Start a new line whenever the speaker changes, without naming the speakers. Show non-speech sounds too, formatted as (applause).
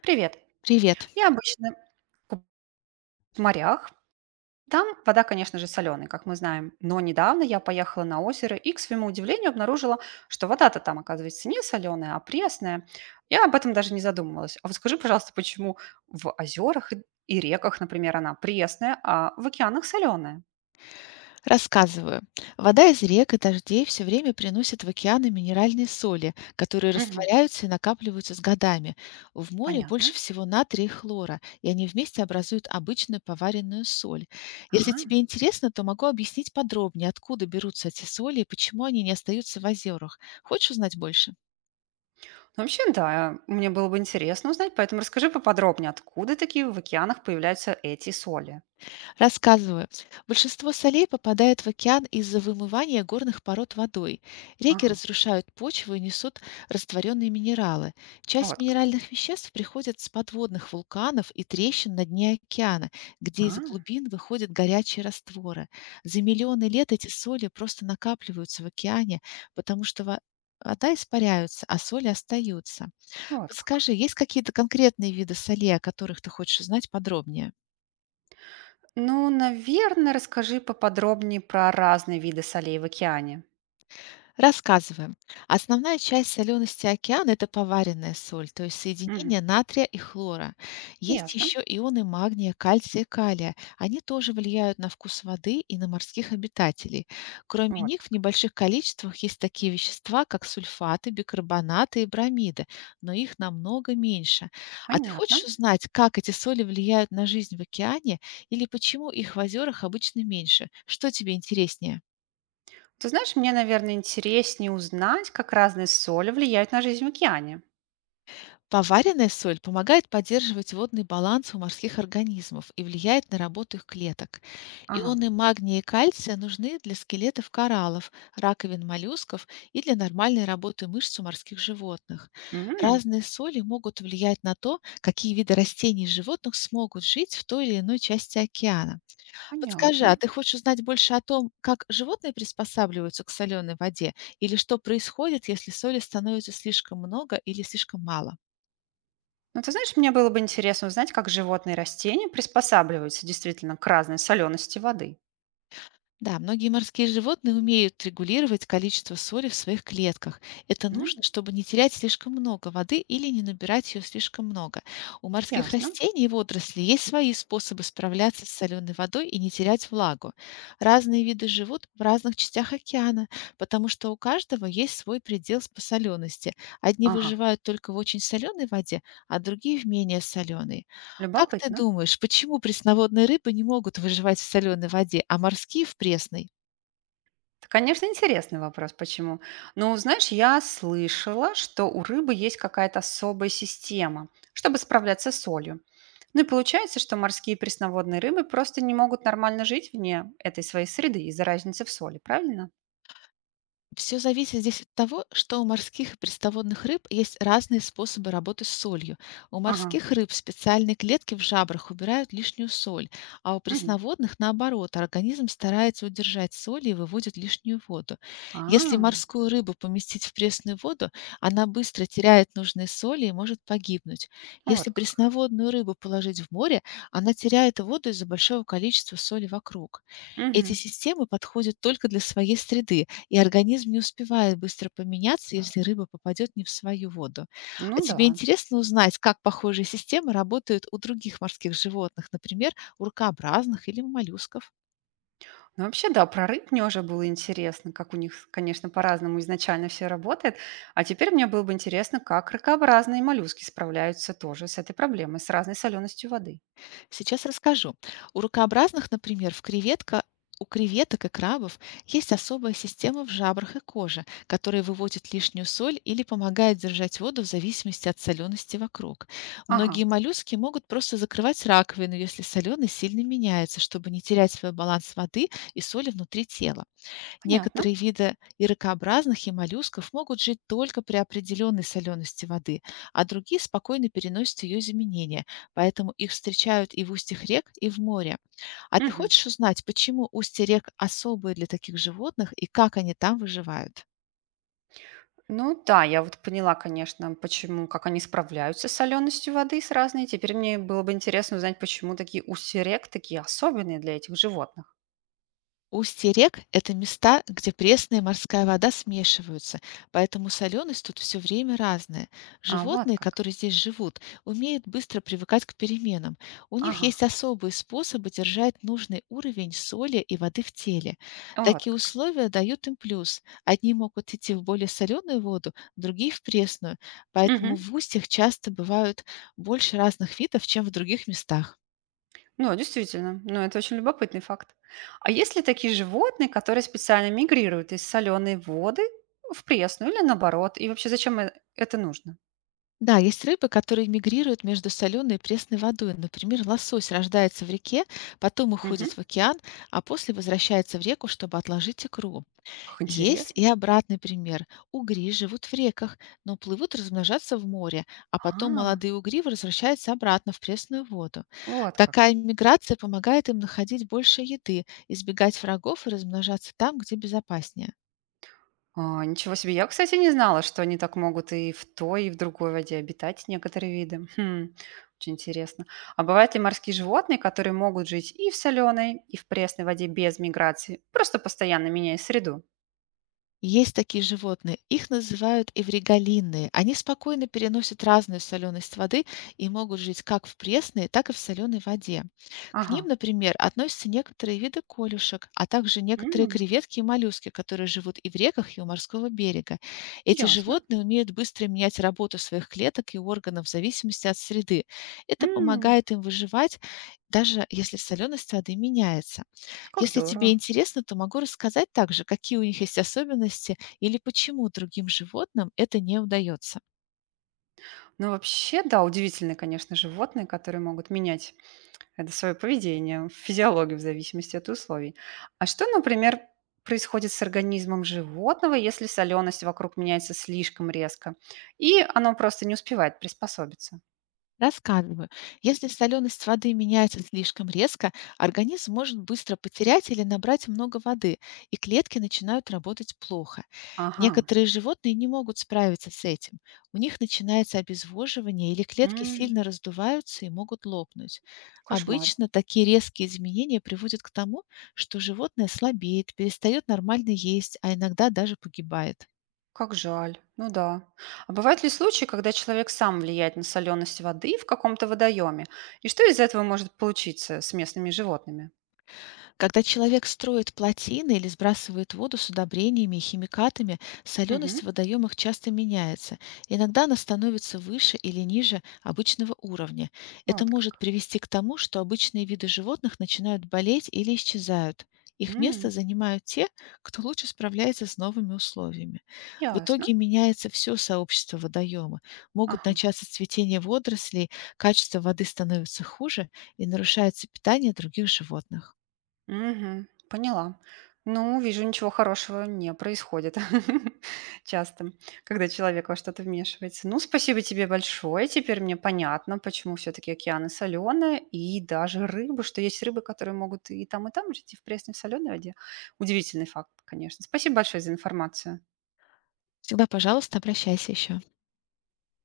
Привет.
Привет.
Я обычно куп- в морях. Там вода, конечно же, соленая, как мы знаем. Но недавно я поехала на озеро и, к своему удивлению, обнаружила, что вода-то там, оказывается, не соленая, а пресная. Я об этом даже не задумывалась. А вот скажи, пожалуйста, почему в озерах и реках, например, она пресная, а в океанах соленая?
Рассказываю. Вода из рек и дождей все время приносит в океаны минеральные соли, которые
Мгм.
растворяются и накапливаются с годами. В море
Понятно.
больше всего натрия и хлора, и они вместе образуют обычную поваренную соль. Если
Ага.
тебе интересно, то могу объяснить подробнее, откуда берутся эти соли и почему они не остаются в озерах. Хочешь узнать больше?
Ну, вообще, да, мне было бы интересно узнать, поэтому расскажи поподробнее, откуда такие в океанах появляются эти соли.
Рассказываю. Большинство солей попадает в океан из-за вымывания горных пород водой. Реки
Ага.
разрушают почву и несут растворенные минералы. Часть
Вот как.
минеральных веществ приходит с подводных вулканов и трещин на дне океана, где из
А,
глубин выходят горячие растворы. За миллионы лет эти соли просто накапливаются в океане, потому что вода испаряется, а соли остаются.
вот как.
Подскажи, есть какие-то конкретные виды солей, о которых ты хочешь узнать подробнее?
Ну, наверное, расскажи поподробнее про разные виды солей в океане.
Рассказываем. Основная часть солености океана — это поваренная соль, то есть
Мгм.
соединение натрия и хлора. Есть
Ясно.
еще ионы магния, кальция и калия. Они тоже влияют на вкус воды и на морских обитателей. Кроме
Вот
них, в
как.
небольших количествах есть такие вещества, как сульфаты, бикарбонаты и бромиды, но их намного меньше. А ты
Понятно.
хочешь узнать, как эти соли влияют на жизнь в океане или почему их в озерах обычно меньше? Что тебе интереснее?
Ты знаешь, мне, наверное, интереснее узнать, как разные соли влияют на жизнь в океане.
Поваренная соль помогает поддерживать водный баланс у морских организмов и влияет на работу их клеток.
Ага.
Ионы магния и кальция нужны для скелетов кораллов, раковин моллюсков и для нормальной работы мышц у морских животных.
М.
Разные соли могут влиять на то, какие виды растений и животных смогут жить в той или иной части океана. Подскажи,
Понятно.
а ты хочешь узнать больше о том, как животные приспосабливаются к соленой воде или что происходит, если соли становится слишком много или слишком мало?
Ну, ты знаешь, мне было бы интересно узнать, как животные и растения приспосабливаются действительно к разной солености воды.
Да, многие морские животные умеют регулировать количество соли в своих клетках. Это нужно,
М.
чтобы не терять слишком много воды или не набирать ее слишком много. У морских
Ясно.
растений и водорослей есть свои способы справляться с соленой водой и не терять влагу. Разные виды живут в разных частях океана, потому что у каждого есть свой предел по солености. Одни
Ага.
выживают только в очень соленой воде, а другие в менее соленой. Как ты
Любопытно.
думаешь, почему пресноводные рыбы не могут выживать в соленой воде, а морские в пресной?
Конечно, интересный вопрос, почему. Ну, знаешь, я слышала, что у рыбы есть какая-то особая система, чтобы справляться с солью. Ну и получается, что морские пресноводные рыбы просто не могут нормально жить вне этой своей среды из-за разницы в соли, правильно?
Все зависит здесь от того, что у морских и пресноводных рыб есть разные способы работы с солью. У
Ага.
морских рыб специальные клетки в жабрах убирают лишнюю соль, а у
Мгм.
пресноводных, наоборот, организм старается удержать соль и выводит лишнюю воду. Если
А,
морскую рыбу поместить в пресную воду, она быстро теряет нужные соли и может погибнуть.
вот
Если
как.
пресноводную рыбу положить в море, она теряет воду из-за большого количества соли вокруг. Эти
Мгм.
системы подходят только для своей среды, и организм не успевает быстро поменяться, если рыба попадет не в свою воду. А
Ну
тебе
да.
интересно узнать, как похожие системы работают у других морских животных, например, у ракообразных или у моллюсков?
Ну, вообще, да, про рыб мне уже было интересно, как у них, конечно, по-разному изначально все работает. А теперь мне было бы интересно, как ракообразные моллюски справляются тоже с этой проблемой, с разной соленостью воды.
Сейчас расскажу. У рукообразных, например, в креветка у креветок и крабов есть особая система в жабрах и коже, которая выводит лишнюю соль или помогает держать воду в зависимости от солености вокруг.
Ага,
Многие моллюски могут просто закрывать раковину, если соленость сильно меняется, чтобы не терять свой баланс воды и соли внутри тела.
понятно.
Некоторые виды и ракообразных, и моллюсков могут жить только при определенной солености воды, а другие спокойно переносят ее изменения, поэтому их встречают и в устьях рек, и в море. А ты
Мгм.
хочешь узнать, почему устья рек особые для таких животных и как они там выживают?
Ну да, я вот поняла, конечно, почему, как они справляются с соленостью воды с разной. Теперь мне было бы интересно узнать, почему такие усы рек такие особенные для этих животных.
Устья рек — это места, где пресная и морская вода смешиваются, поэтому соленость тут все время разная.
А вот
Животные,
как.
которые здесь живут, умеют быстро привыкать к переменам. У них
Ага,
есть особые способы держать нужный уровень соли и воды в теле.
вот
Такие
как.
условия дают им плюс. Одни могут идти в более соленую воду, другие — в пресную.
Мгм.
Поэтому в устьях часто бывают больше разных видов, чем в других местах.
Ну, действительно. Ну, это очень любопытный факт. А есть ли такие животные, которые специально мигрируют из соленой воды в пресную или наоборот? И вообще, зачем это нужно?
Да, есть рыбы, которые мигрируют между соленой и пресной водой. Например, лосось рождается в реке, потом уходит
Мгм.
в океан, а после возвращается в реку, чтобы отложить икру.
Как
Есть
интересно.
и обратный пример. Угри живут в реках, но плывут размножаться в море, а потом
А,
молодые угри возвращаются обратно в пресную воду.
вот как.
Такая миграция помогает им находить больше еды, избегать врагов и размножаться там, где безопаснее.
А, ничего себе. Я, кстати, не знала, что они так могут и в той, и в другой воде обитать некоторые виды. Хм, очень интересно. А бывают ли морские животные, которые могут жить и в соленой, и в пресной воде без миграции, просто постоянно меняя среду?
Есть такие животные. Их называют эвригалинные. Они спокойно переносят разную соленость воды и могут жить как в пресной, так и в соленой воде. К
Ага.
ним, например, относятся некоторые виды колюшек, а также некоторые
М.
креветки и моллюски, которые живут и в реках, и у морского берега. Эти
Ясно.
животные умеют быстро менять работу своих клеток и органов в зависимости от среды. Это
М,
помогает им выживать, даже если соленость воды меняется.
как
Если тебе
здорово.
интересно, то могу рассказать также, какие у них есть особенности или почему другим животным это не удается.
Ну, вообще, да, удивительные, конечно, животные, которые могут менять это свое поведение, физиологию в зависимости от условий. А что, например, происходит с организмом животного, если соленость вокруг меняется слишком резко, и оно просто не успевает приспособиться?
Рассказываю. Если соленость воды меняется слишком резко, организм может быстро потерять или набрать много воды, и клетки начинают работать плохо.
Ага.
Некоторые животные не могут справиться с этим. У них начинается обезвоживание, или клетки
М,
сильно раздуваются и могут лопнуть.
кошмар.
Обычно такие резкие изменения приводят к тому, что животное слабеет, перестает нормально есть, а иногда даже погибает.
Как жаль. Ну да. А бывают ли случаи, когда человек сам влияет на соленость воды в каком-то водоеме? И что из этого может получиться с местными животными?
Когда человек строит плотины или сбрасывает воду с удобрениями и химикатами,
Мгм.
соленость в водоемах часто меняется. Иногда она становится выше или ниже обычного уровня. Это
Вот
может
как.
привести к тому, что обычные виды животных начинают болеть или исчезают. Их место
М,
занимают те, кто лучше справляется с новыми условиями. В
ясно.
итоге меняется все сообщество водоема. Могут
Ага.
начаться цветение водорослей, качество воды становится хуже и нарушается питание других животных.
Мгм. Поняла. Ну, вижу, ничего хорошего не происходит (laughs) часто, когда человек во что-то вмешивается. Ну, спасибо тебе большое. Теперь мне понятно, почему все-таки океаны соленые и даже рыбы, что есть рыбы, которые могут и там жить, и в пресной, и в соленой воде. Удивительный факт, конечно. Спасибо большое за информацию.
Всегда, пожалуйста, обращайся еще.